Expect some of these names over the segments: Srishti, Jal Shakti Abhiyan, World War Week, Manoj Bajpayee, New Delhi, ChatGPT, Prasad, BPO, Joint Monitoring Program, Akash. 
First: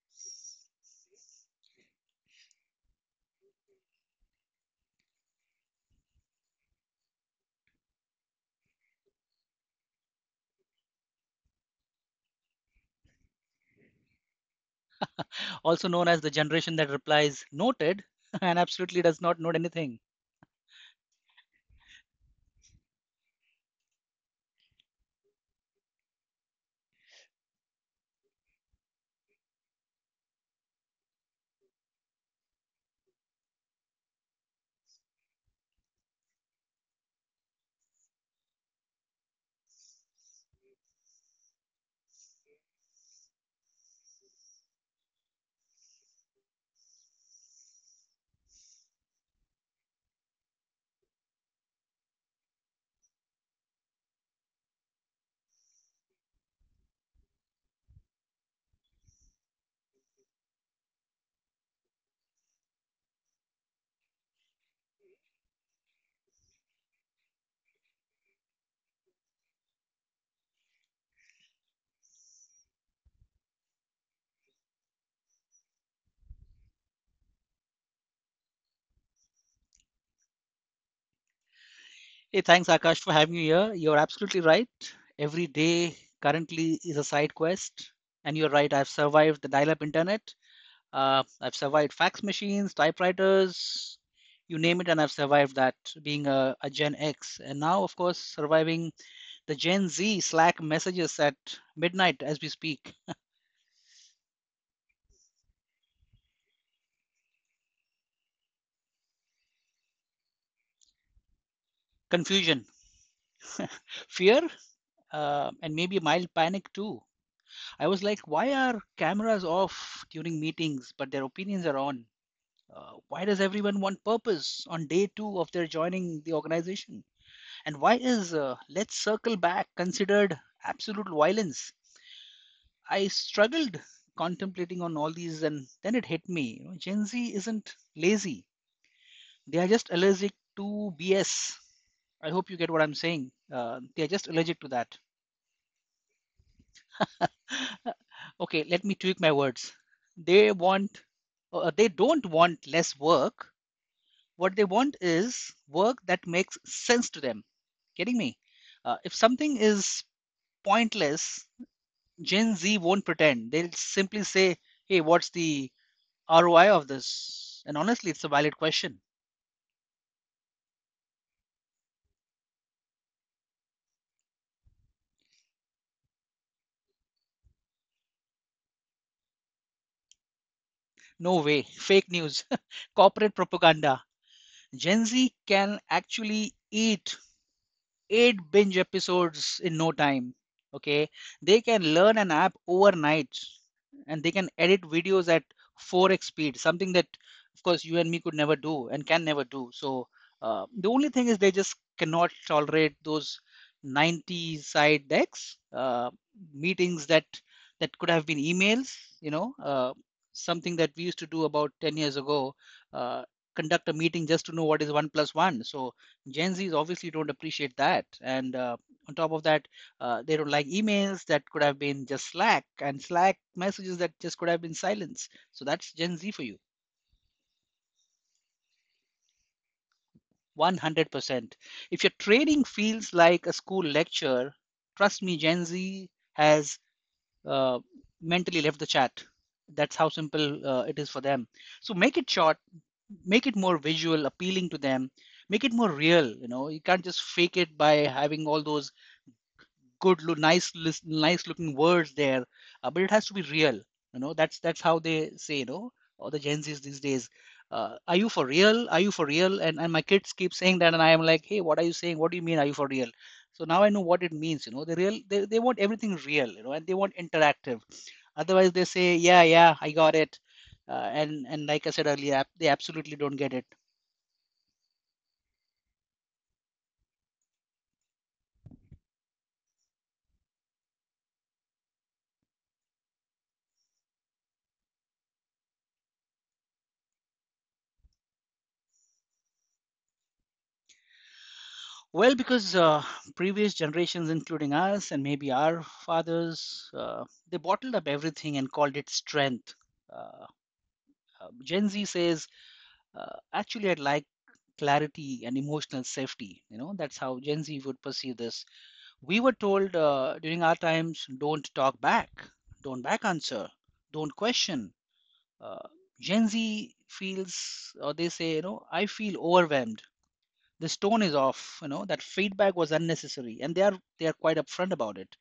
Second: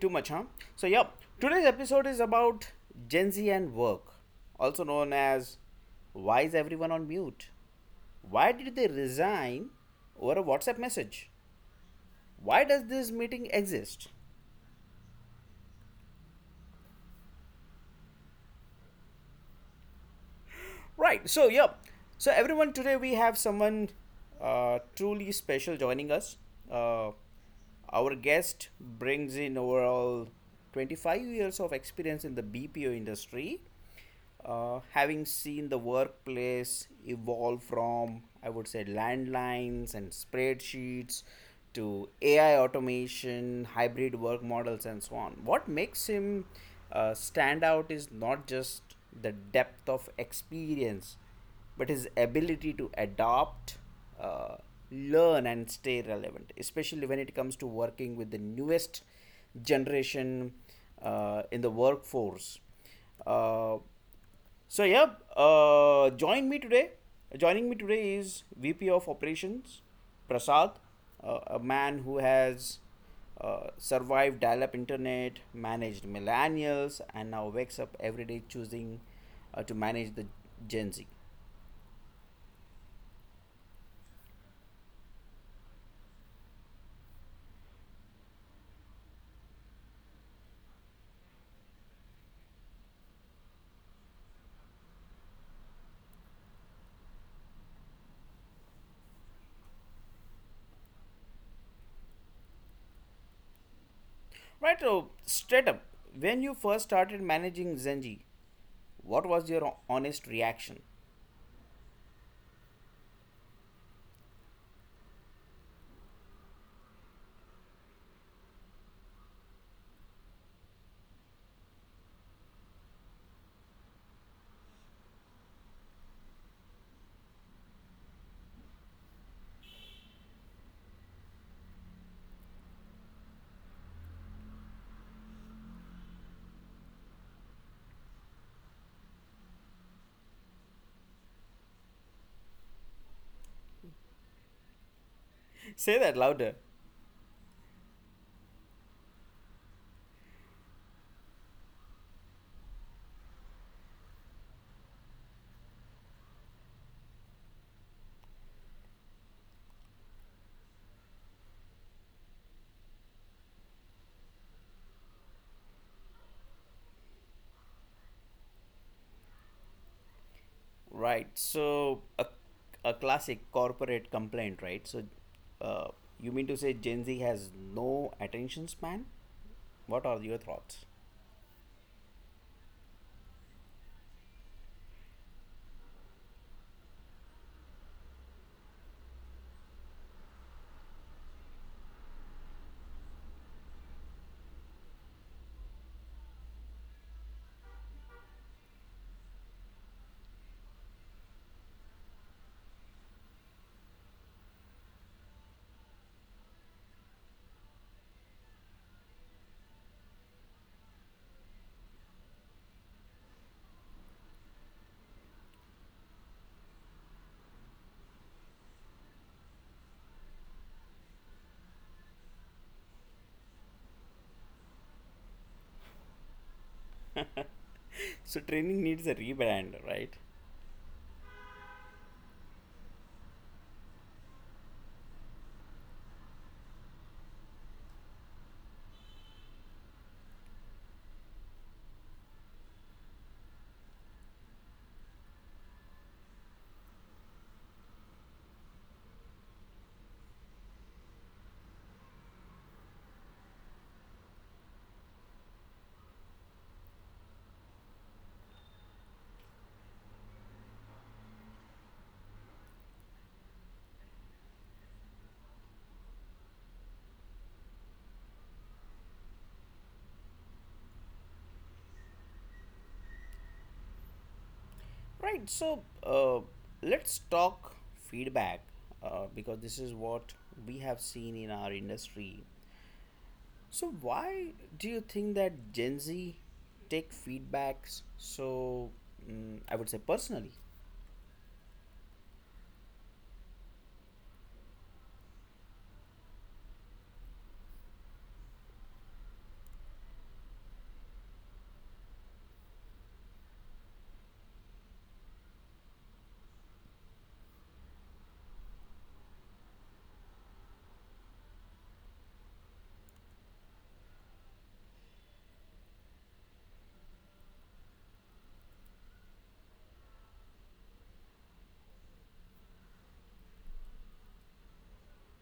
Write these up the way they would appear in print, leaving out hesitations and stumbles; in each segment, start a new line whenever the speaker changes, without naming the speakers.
Too much, huh? So, yeah, today's episode is about Gen Z and work, also known as, why is everyone on mute? Why did they resign over a WhatsApp message? Why does this meeting exist?
Also known as the generation that replies noted and absolutely does not note anything.
Right. So, yeah. Everyone, today we have someone truly special joining us. Uh, our guest brings in overall 25 years of experience in the BPO industry, having seen the workplace evolve from, I would say, landlines and spreadsheets to AI automation, hybrid work models, and so on. What makes him stand out is not just the depth of experience, but his ability to adapt, uh, learn, and stay relevant, especially when it comes to working with the newest generation in the workforce. Uh, so yeah, uh, join me today. Joining me today is VP of Operations Prasad, a man who has survived dial-up internet, managed millennials, and now wakes up every day choosing to manage the Gen Z.
Hey, thanks Akash for having me here. You're absolutely right. Every day currently is a side quest. And you're right, I've survived the dial up internet. I've survived fax machines, typewriters, you name it, and I've survived that being a Gen X. And now, of course, surviving the Gen Z Slack messages at midnight as we speak.
Right, so straight up, when you first started managing Gen Z, what was your honest reaction?
Confusion, fear, and maybe mild panic too. I was like, why are cameras off during meetings, but their opinions are on? Why does everyone want purpose on day two of their joining the organization? And why is let's circle back considered absolute violence? I struggled contemplating on all these, and then it hit me. You know, Gen Z isn't lazy; they are just allergic to BS. I hope you get what I'm saying. They are just allergic to that.
Say that louder.
Okay, let me tweak my words. They want, they don't want less work. What they want is work that makes sense to them. Getting me? If something is pointless, Gen Z won't pretend. They'll simply say, "Hey, what's the ROI of this?" And honestly, it's a valid question.
Right. So a classic corporate complaint, right? Uh, you mean to say Gen Z has no attention span? What are your thoughts?
No way. Fake news, corporate propaganda. Gen Z can actually eat eight binge episodes in no time. Okay, they can learn an app overnight and they can edit videos at 4x speed, something that, of course, you and me could never do and can never do. So, the only thing is they just cannot tolerate those 90 side decks, meetings that could have been emails, you know, uh, something that we used to do about 10 years ago, uh, conduct a meeting just to know what is one plus one. So Gen Zs obviously don't appreciate that. And On top of that, they don't like emails that could have been just Slack and Slack messages that just could have been silence. So that's Gen Z for you.
So training needs a rebrand, right?
100%. If your training feels like a school lecture, trust me, Gen Z has uh, mentally left the chat. That's how simple it is for them. So make it short, make it more visual, appealing to them, make it more real. You know, you can't just fake it by having all those nice nice looking words there, but it has to be real. You know, that's how they say, you know, all the Gen Z's these days, are you for real, are you for real? And my kids keep saying that, and I am like, hey, what are you saying? What do you mean are you for real? So now I know what it means. You know, they real, they want everything real, you know, and they want interactive. Otherwise they say, yeah, yeah, I got it. And like I said earlier, they absolutely don't get it.
Right. Let's talk feedback because this is what we have seen in our industry. So why do you think that Gen Z take feedbacks so, I would say, personally?
Well, because previous generations, including us and maybe our fathers, they bottled up everything and called it strength. Uh, Gen Z says, uh, actually, I'd like clarity and emotional safety. You know, that's how Gen Z would perceive this. We were told during our times, don't talk back, don't back answer, don't question. Uh, Gen Z feels, or they say, you know, I feel overwhelmed, this tone is off, you know, that feedback was unnecessary, and they are quite upfront about it.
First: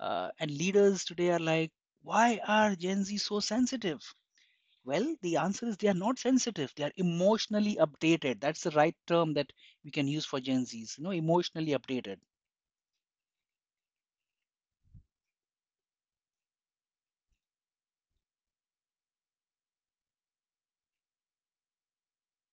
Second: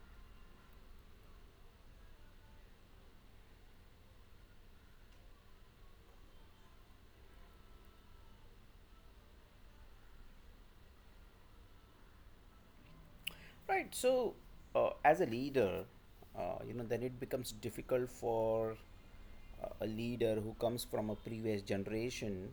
And leaders today are like, why are Gen Z so sensitive? Well, the answer is they are not sensitive, they are emotionally updated. That's the right term that we can use for Gen Z's, you know, emotionally updated.
Right. As a leader, you know, then it becomes difficult for a leader who comes from a previous generation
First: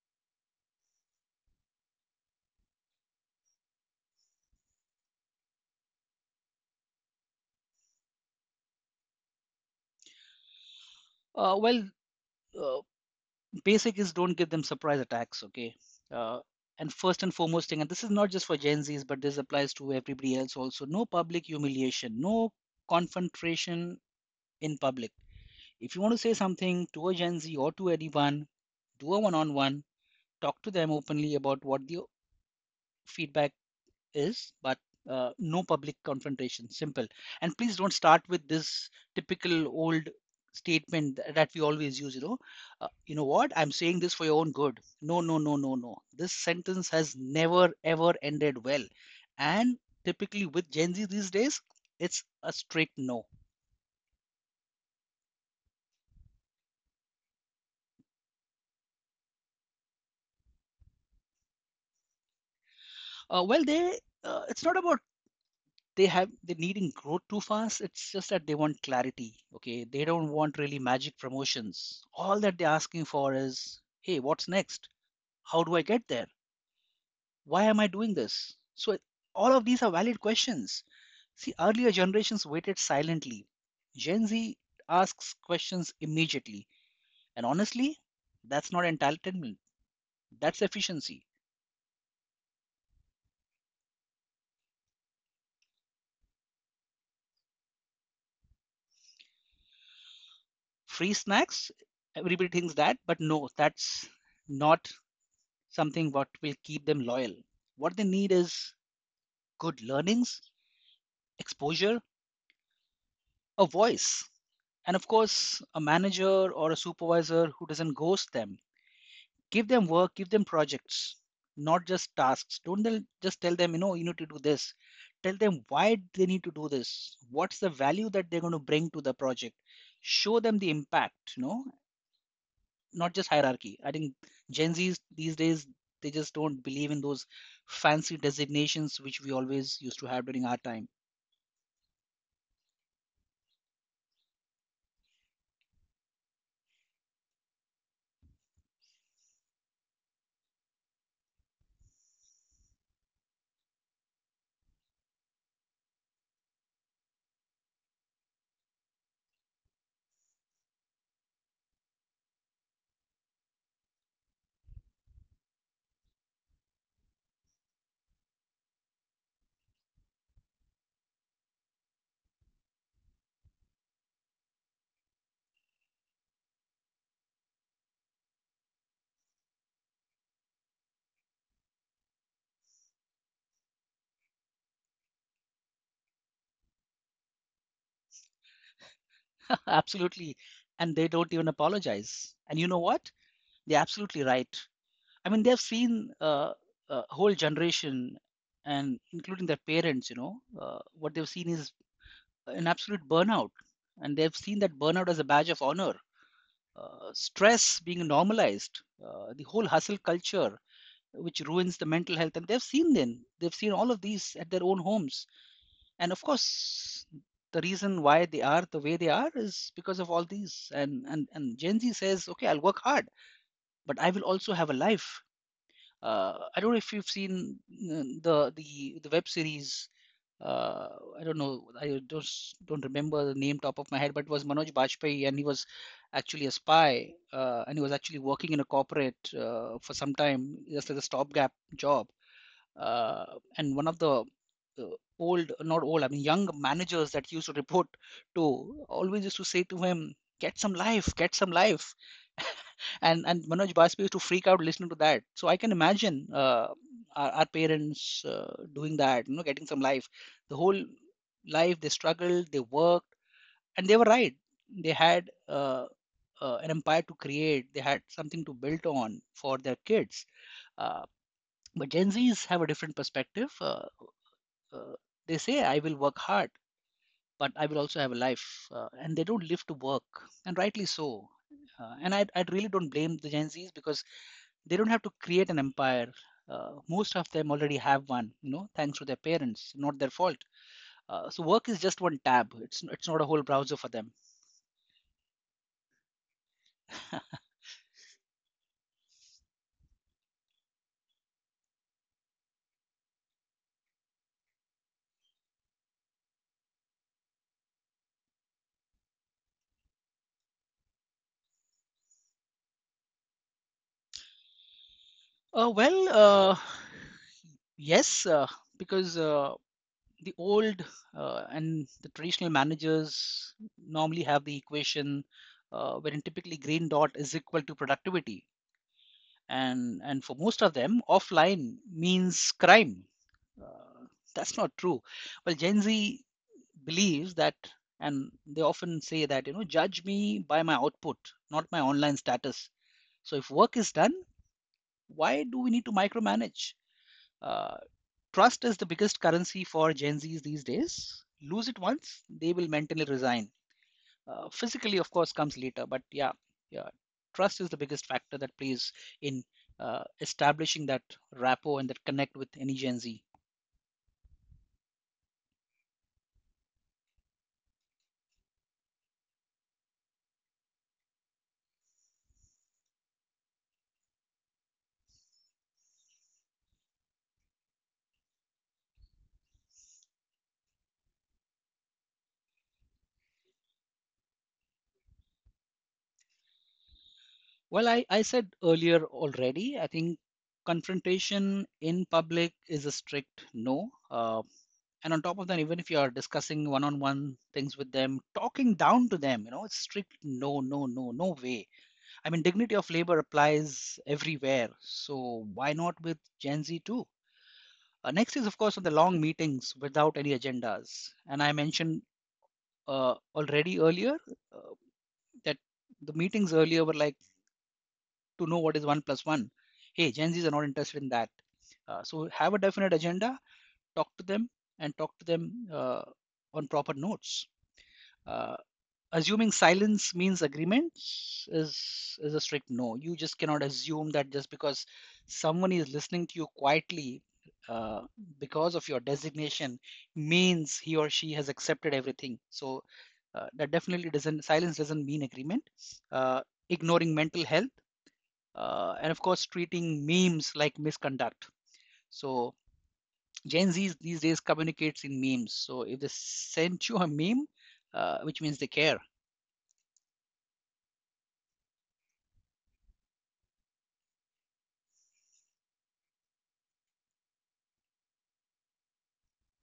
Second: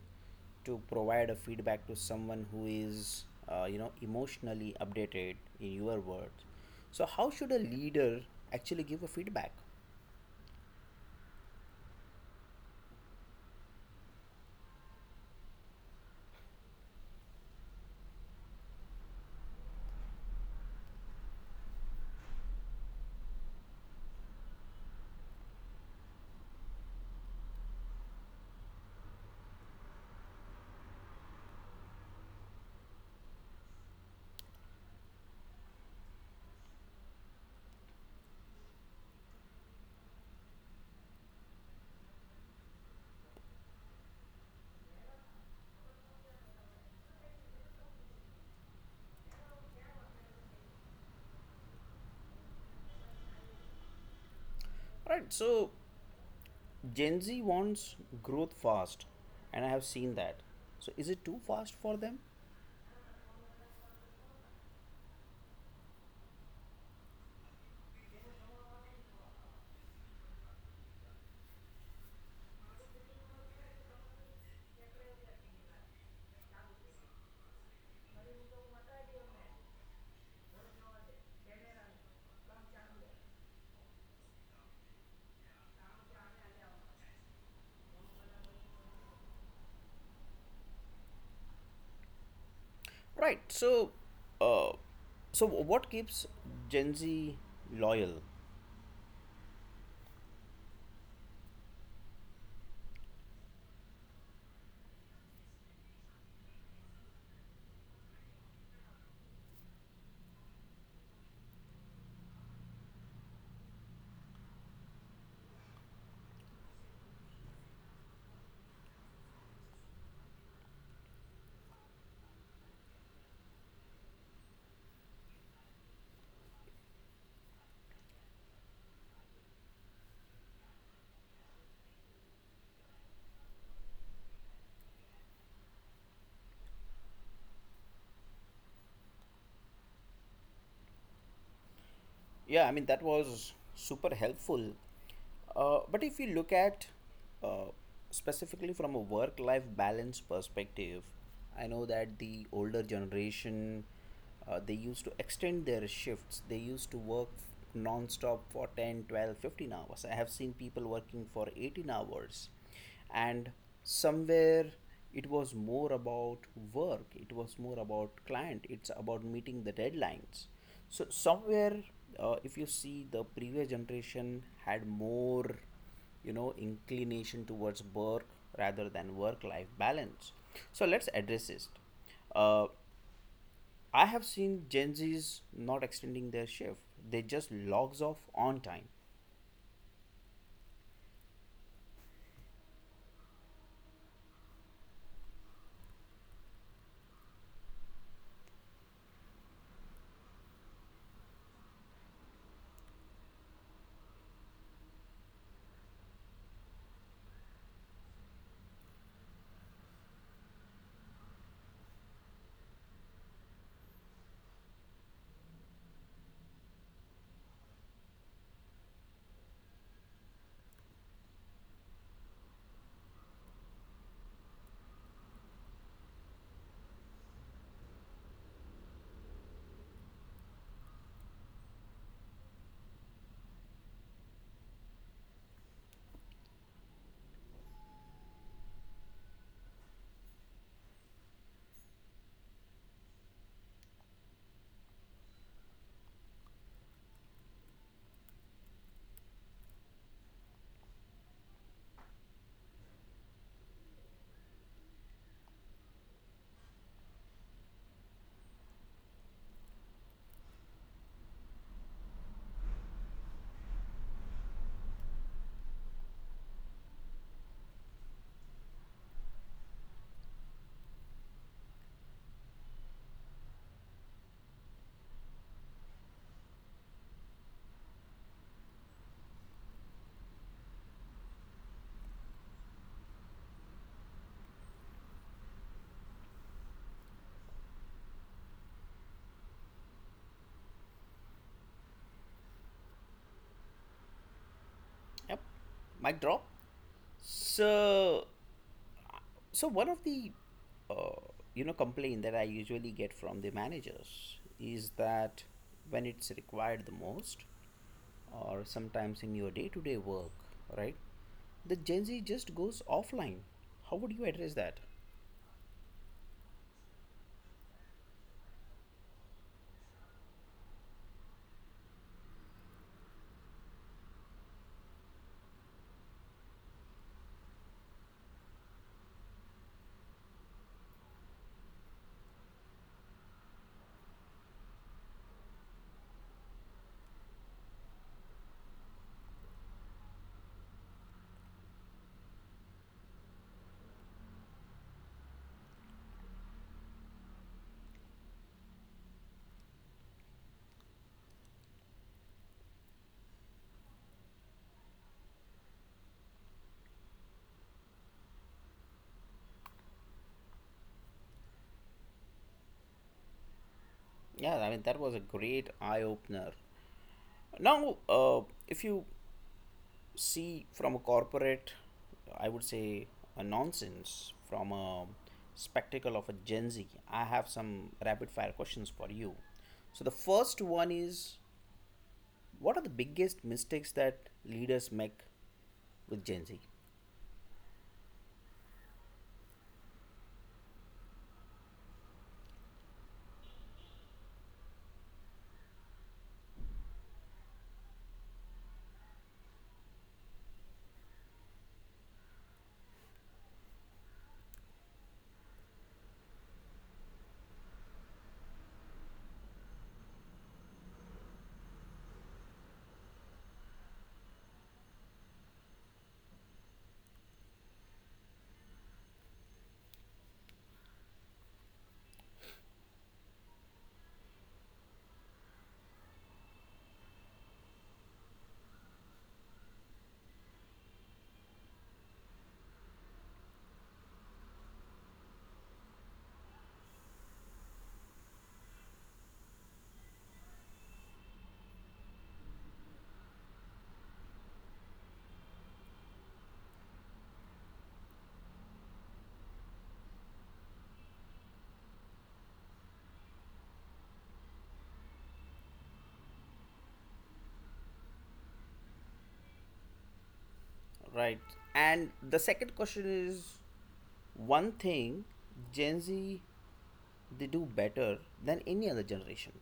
to provide a feedback to someone who is, you know, emotionally updated in your words. So, how should a leader actually give a feedback?
uh, well uh, Basic is, don't give them surprise attacks, okay? uh, and first and foremost thing, and this is not just for Gen Z's but this applies to everybody else also, no public humiliation, no confrontation in public. If you want to say something to a Gen Z or to anyone, do a one on one, talk to them openly about what the feedback is, but no public confrontation. Simple. And please don't start with this typical old statement that we always use, you know, you know what I'm saying, this for your own good. No, no, no, no, no, this sentence has never ever ended well. And typically with Gen Z these days, it's a straight no.
Right. So, Gen Z wants growth fast, and I have seen that. So, is it too fast for them?
Well they It's not about they needn't grow too fast, it's just that they want clarity. Okay, they don't want really magic promotions. All that they're asking for is, hey, what's next? How do I get there? Why am I doing this? So all of these are valid questions. See, earlier generations waited silently. Gen Z asks questions immediately, and honestly, that's not entitlement, that's efficiency.
Right. Uh, so what keeps Gen Z loyal?
Free snacks, everybody thinks that, but no, that's not something what will keep them loyal. What they need is good learnings, exposure, a voice, and of course, a manager or a supervisor who doesn't ghost them. Give them work, give them projects, not just tasks. Don't just tell them, you know, you need to do this. Tell them why they need to do this. What's the value that they're going to bring to the project? Show them the impact, you know, not just hierarchy. I think Gen Zs these days, they just don't believe in those fancy designations which we always used to have during our time.
Yeah, I mean that was super helpful. But if you look at uh, specifically from a work-life balance perspective, I know that the older generation, they used to extend their shifts. They used to work non-stop for 10, 12, 15 hours. I have seen people working for 18 hours. And somewhere it was more about work, it was more about client, it's about meeting the deadlines. So somewhere, if you see, the previous generation had more, you know, inclination towards work rather than work life balance. So let's address this. Uh, i have seen Gen Z's not extending their shift, they just logs off on time.
Absolutely, and they don't even apologize. And you know what? They're absolutely right. I mean, they've seen a whole generation, and including their parents. You know, what they've seen is an absolute burnout, and they've seen that burnout as a badge of honor. Stress being normalized, the whole hustle culture, which ruins the mental health, and they've seen them, they've seen all of these at their own homes. And of course, the reason why they are the way they are is because of all these. And Gen Z says, okay, I'll work hard, but I will also have a life. I don't know if you've seen the web series. I don't know. I just don't remember the name top of my head, but it was Manoj Bajpayee, and he was actually a spy, and he was actually working in a corporate for some time, just as a stopgap job. uh, and one of the old, not old, I mean young managers that he used to report to always used to say to him, get some life, get some life. And Manoj Bajpayee used to freak out listening to that. So I can imagine our parents doing that, you know, getting some life. The whole life they struggled, they worked, and they were right. They had an empire to create, they had something to build on for their kids. Uh, but Gen Zs have a different perspective. Uh, they say, I will work hard, but I will also have a life. And they don't live to work, and rightly so. And I really don't blame the Gen Zs because they don't have to create an empire. Most of them already have one, you know, thanks to their parents, not their fault. So work is just one tab. It's not a whole browser for them.
Yep, mic drop. So So one of the, uh, you know, complaint that I usually get from the managers is that when it's required the most, or sometimes in your day-to-day work, right? The Gen Z just goes offline. How would you address that?
Uh, well, uh, yes, uh, because the old and the traditional managers normally have the equation wherein typically green dot is equal to productivity, and for most of them offline means crime. uh, that's not true. Well, Gen Z believes that, and they often say that, you know, judge me by my output, not my online status. So if work is done, why do we need to micromanage? uh, Trust is the biggest currency for Gen Zs these days. Lose it once, they will mentally resign. Physically, of course, comes later, but yeah, yeah, trust is the biggest factor that plays in establishing that rapport and that connect with any Gen Z.
Yeah, I mean that was a great eye opener. Now, if you see from a corporate, I would say, a nonsense, from a spectacle of a Gen Z, I have some rapid fire questions for you. So, the first one is, what are the biggest mistakes that leaders make with Gen Z?
Well, I said earlier already, I think confrontation in public is a strict no. And on top of that, even if you are discussing one on one things with them, talking down to them, you know, it's strict no, no, no, no way. I mean, dignity of labor applies everywhere, so why not with Gen Z too? Next is, of course, on the long meetings without any agendas. And I mentioned already earlier uh, that the meetings earlier were like to know what is one plus one. Hey, Gen Zs are not interested in that. So have a definite agenda, talk to them, and talk to them on proper notes. Uh, assuming silence means agreement is is a strict no. You just cannot assume that just because someone is listening to you quietly uh, because of your designation means he or she has accepted everything. So uh, that definitely doesn't silence doesn't mean agreement. uh, Ignoring mental health, and of course treating memes like misconduct. So Gen Z these days communicates in memes, so if they sent you a meme, which means they care.
Right. And the second question is, one thing Gen Z they do better than any other generation.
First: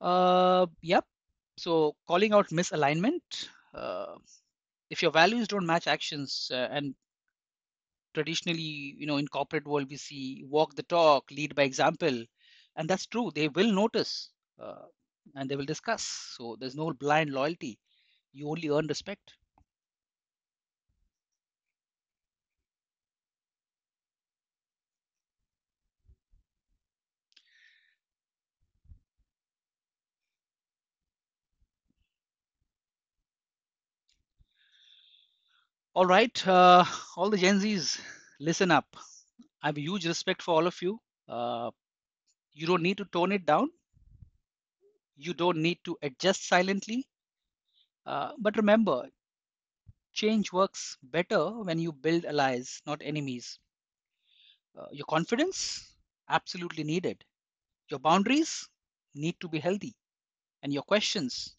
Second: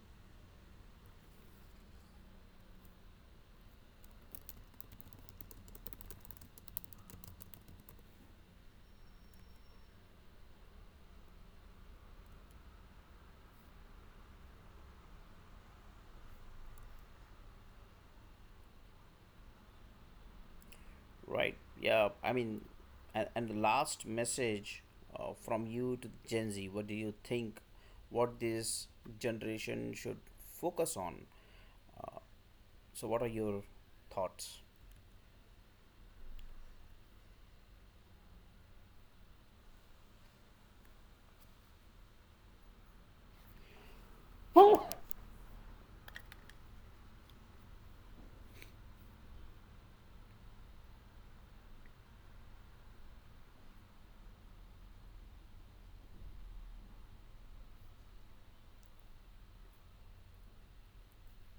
Yep. So calling out misalignment. Uh, if your values don't match actions, and traditionally, you know, in corporate world, we see walk the talk, lead by example, and that's true. They will notice, uh, and they will discuss. So there's no blind loyalty. You only earn respect.
Right. Yeah. I mean, and the last message from you to Gen Z. What do you think? What this generation should focus on? So, what are your thoughts?
All right, all the Gen Zs, listen up. I have a huge respect for all of you. Uh, you don't need to tone it down. You don't need to adjust silently. But remember, change works better when you build allies, not enemies. Your confidence? Absolutely needed. Your boundaries? Need to be healthy. And your questions?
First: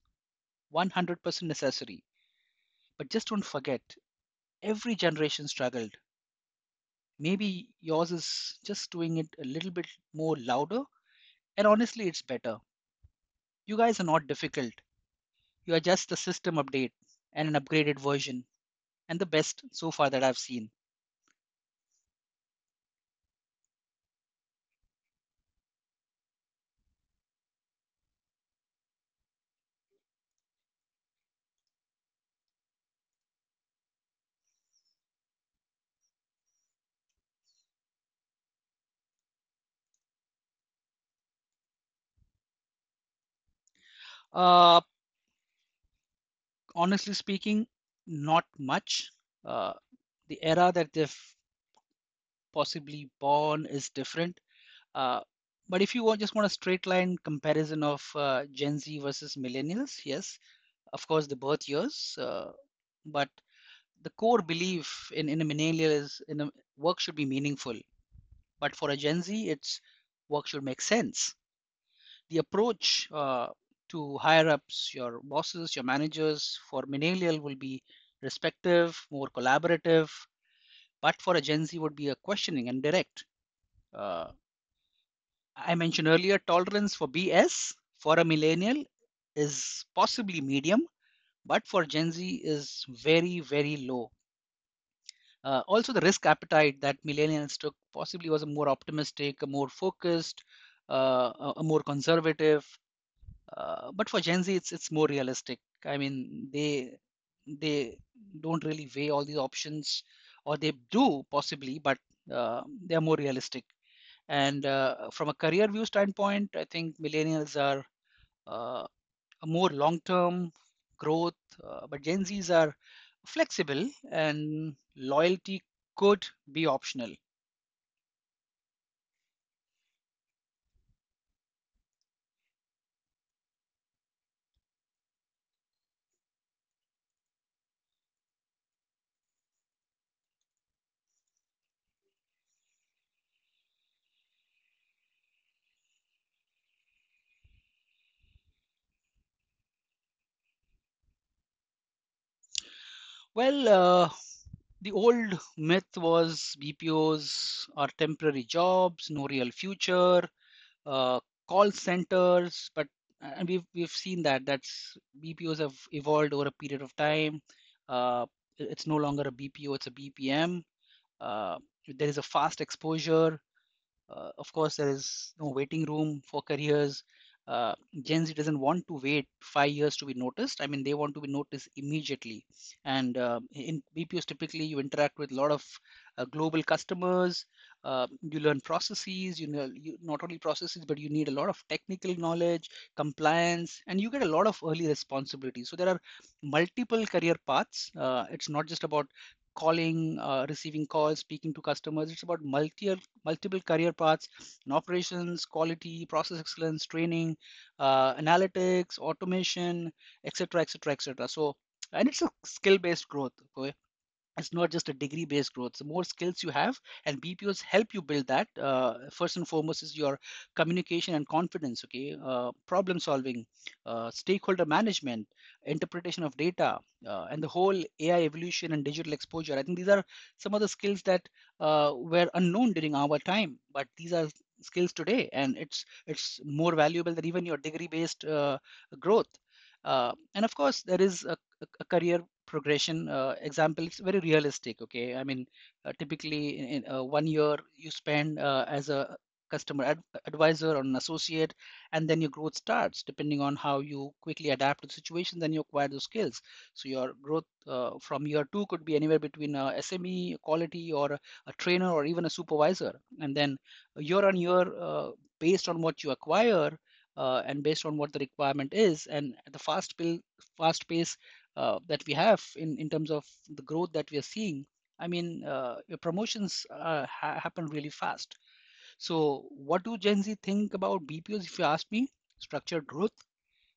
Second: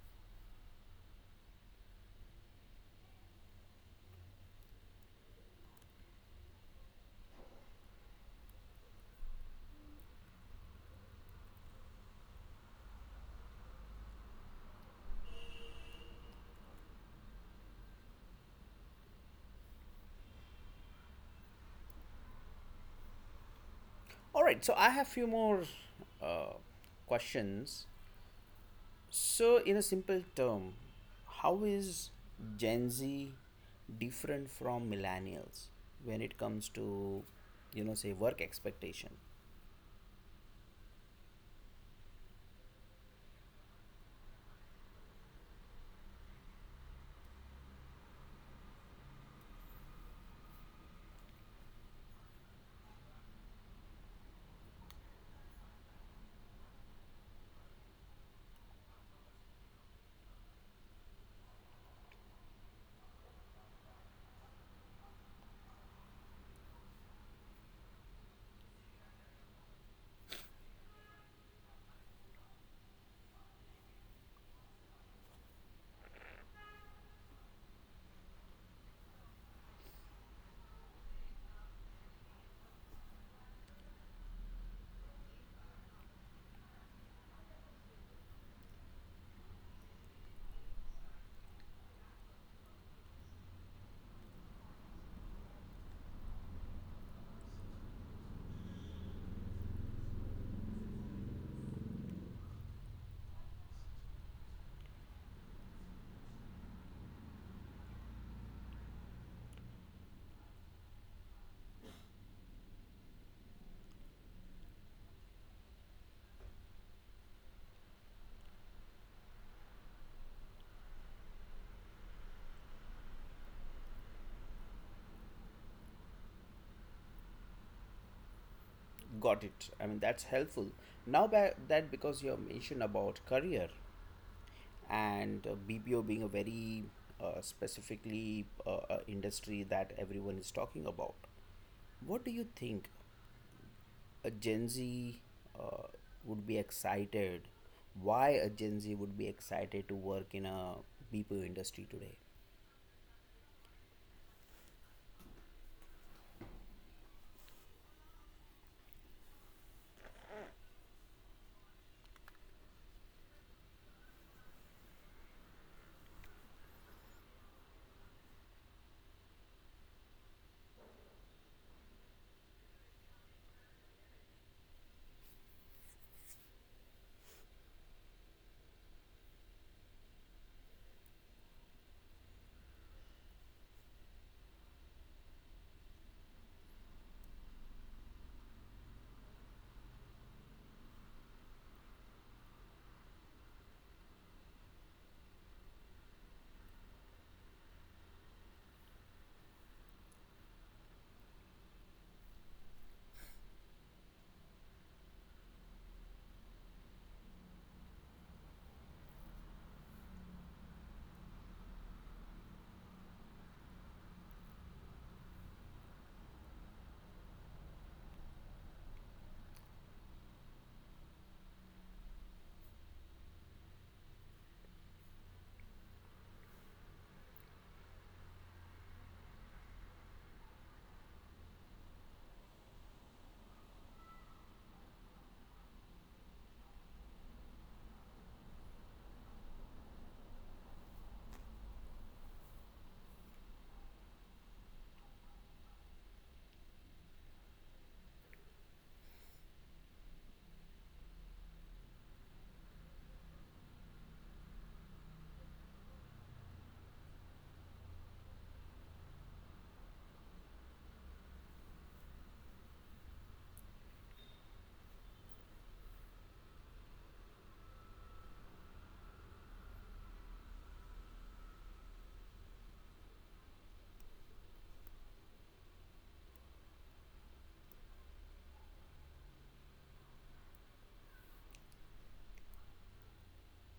100% necessary. But just don't forget, every generation struggled. Maybe yours is just doing it a little bit more louder, and honestly, it's better. You guys are not difficult. You are just a system update and an upgraded version, and the best so far that I've seen.
All right. So, I have few more uh, questions. So, in a simple term, how is Gen Z different from millennials when it comes to, you know, say, work expectation?
Uh, Honestly speaking, not much. Uh, the era that they've possibly born is different. Uh, but if you want, just want a straight line comparison of Gen Z versus millennials, yes, of course, the birth years. But the core belief in a millennial is work should be meaningful. But for a Gen Z, it's work should make sense. The approach to higher ups, your bosses, your managers for millennial will be respective, more collaborative, but for a Gen Z would be a questioning and direct. Uh, I mentioned earlier tolerance for BS for a millennial is possibly medium, but for Gen Z is very, very low. Also, the risk appetite that millennials took possibly was a more optimistic, a more focused, a more conservative. But for Gen Z, it's more realistic. I mean, they don't really weigh all these options, or they do possibly, but they are more realistic. And from a career view standpoint, I think millennials are uh, more long-term growth, but Gen Zs are flexible, and loyalty could be optional.
Got it. I mean, that's helpful. Now that because you have mentioned about career, and BPO being a very specifically industry that everyone is talking about, what do you think a Gen Z uh, would be excited? Why a Gen Z would be excited to work in a BPO industry today?
Well, the old myth was BPOs are temporary jobs, no real future, uh, call centers, but and we've seen that that's BPOs have evolved over a period of time. Uh, it's no longer a BPO, it's a BPM. Uh, there is a fast exposure. Of course, there is no waiting room for careers. Uh, Gen Z doesn't want to wait 5 years to be noticed. I mean, they want to be noticed immediately. And in BPOs, typically, you interact with a lot of global customers. You learn processes. You know, not only processes, but you need a lot of technical knowledge, compliance, and you get a lot of early responsibilities. So there are multiple career paths. It's not just about calling, receiving calls, speaking to customers. It's about multiple career paths in operations, quality, process excellence, training, analytics, automation, etc., etc., etc. So, and it's a skill-based growth. So it's not just a degree based growth. The more skills you have and BPOs help you build that. First and foremost is your communication and confidence, okay. Problem solving, stakeholder management, interpretation of data, and the whole AI evolution and digital exposure. I think these are some of the skills that were unknown during our time, but these are skills today, and it's more valuable than even your degree based growth. And of course there is a career progression example. It's very realistic, okay. I mean, typically in 1 year you spend as a advisor or an associate, and then your growth starts depending on how you quickly adapt to the situation, then you acquire those skills. So your growth from year two could be anywhere between a SME, quality, or a trainer or even a supervisor. And then year on year, based on what you acquire, and based on what the requirement is, and at the fast pace that we have, in terms of the growth that we are seeing, I mean, promotions happen really fast. So, what do Gen Z think about BPOs? If you ask me, structured growth,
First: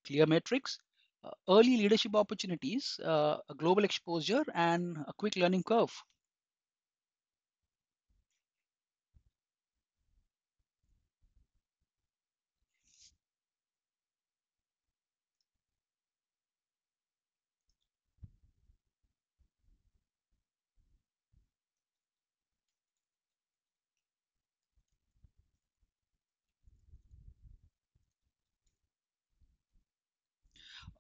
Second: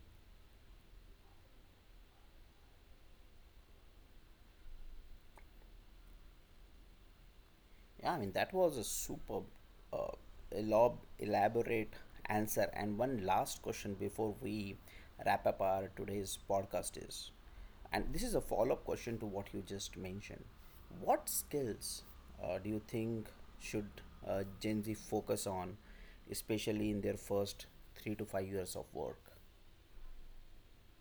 clear metrics, early leadership opportunities, a global exposure, and a quick learning curve.
Yeah, I mean, that was a superb, uh, elaborate answer. And one last question before we wrap up our today's podcast is, and this is a follow up question to what you just mentioned. What skills do you think should Gen Z focus on, especially in their first 3 to 5 years of work?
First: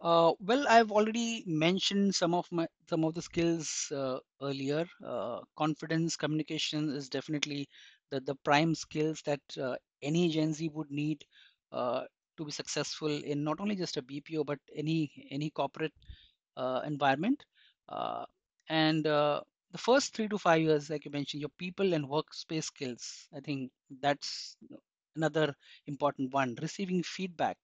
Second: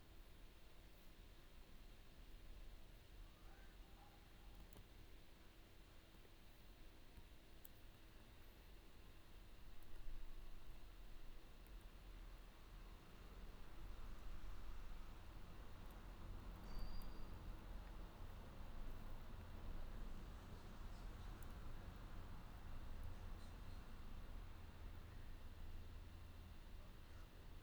Well, I've already mentioned some of the skills earlier. Confidence, communication is definitely the prime skills that any Gen Z would need uh, to be successful in not only just a BPO, but any corporate environment. Uh, and The first 3 to 5 years, like you mentioned, your people and workspace skills. I think that's another important one. Receiving feedback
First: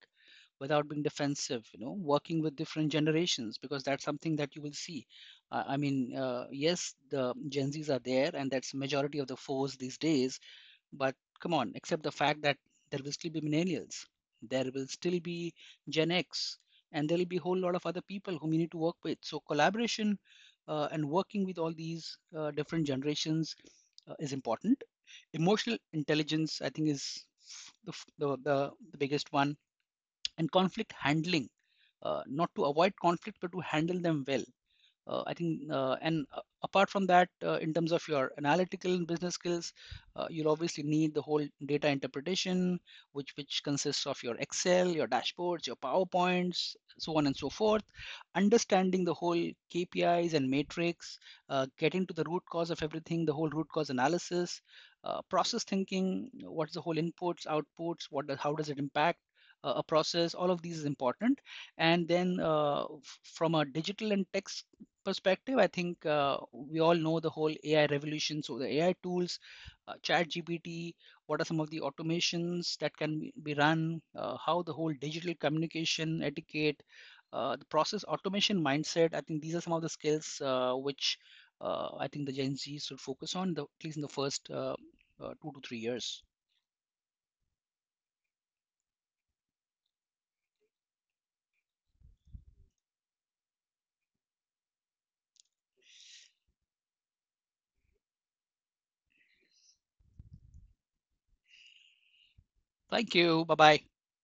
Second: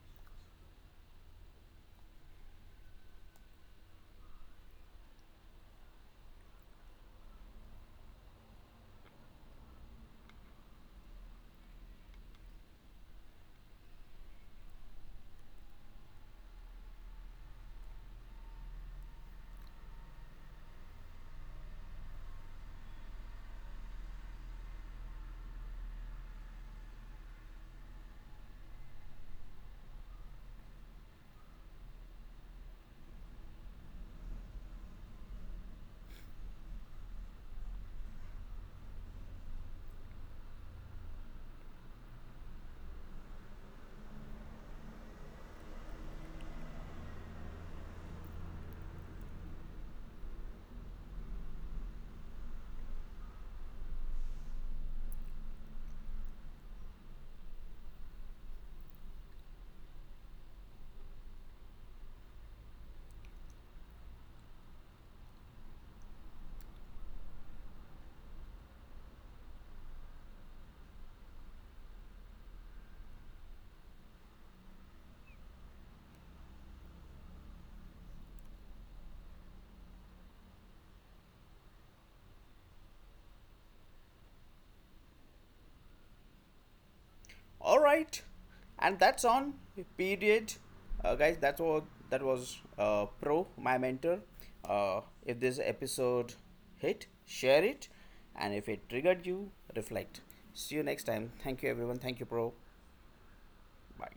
without being defensive, you know, working with different generations, because that's something that you will see. Yes, the Gen Z's are there and that's majority of the force these days, but come on, accept the fact that there will still be millennials, there will still be Gen X, and there will be a whole lot of other people whom you need to work with. So collaboration and working with all these different generations is important. Emotional intelligence, I think, is the, the, the biggest one. And conflict handling, not to avoid conflict but to handle them well. I think and Apart from that, in terms of your analytical and business skills, you'll obviously need the whole data interpretation, which consists of your Excel, your dashboards, your PowerPoints, so on and so forth. Understanding the whole KPIs and matrix, getting to the root cause of everything, the whole root cause analysis, process thinking, what's the whole inputs outputs, how does it impact a process. All of these is important. And then from a digital and text perspective, I think we all know the whole AI revolution. So the AI tools, ChatGPT, what are some of the automations that can be run, how the whole digital communication etiquette, the process automation mindset. I think these are some of the skills which I think the Gen Z should focus on, at least in the first 2 to 3 years.
All right, and that's on period. Guys, that's what, that was pro my mentor. If this episode hit, share it, and if it triggered you, reflect. See you next time. Thank you everyone, thank you pro.
Thank you. Bye bye.
Bye.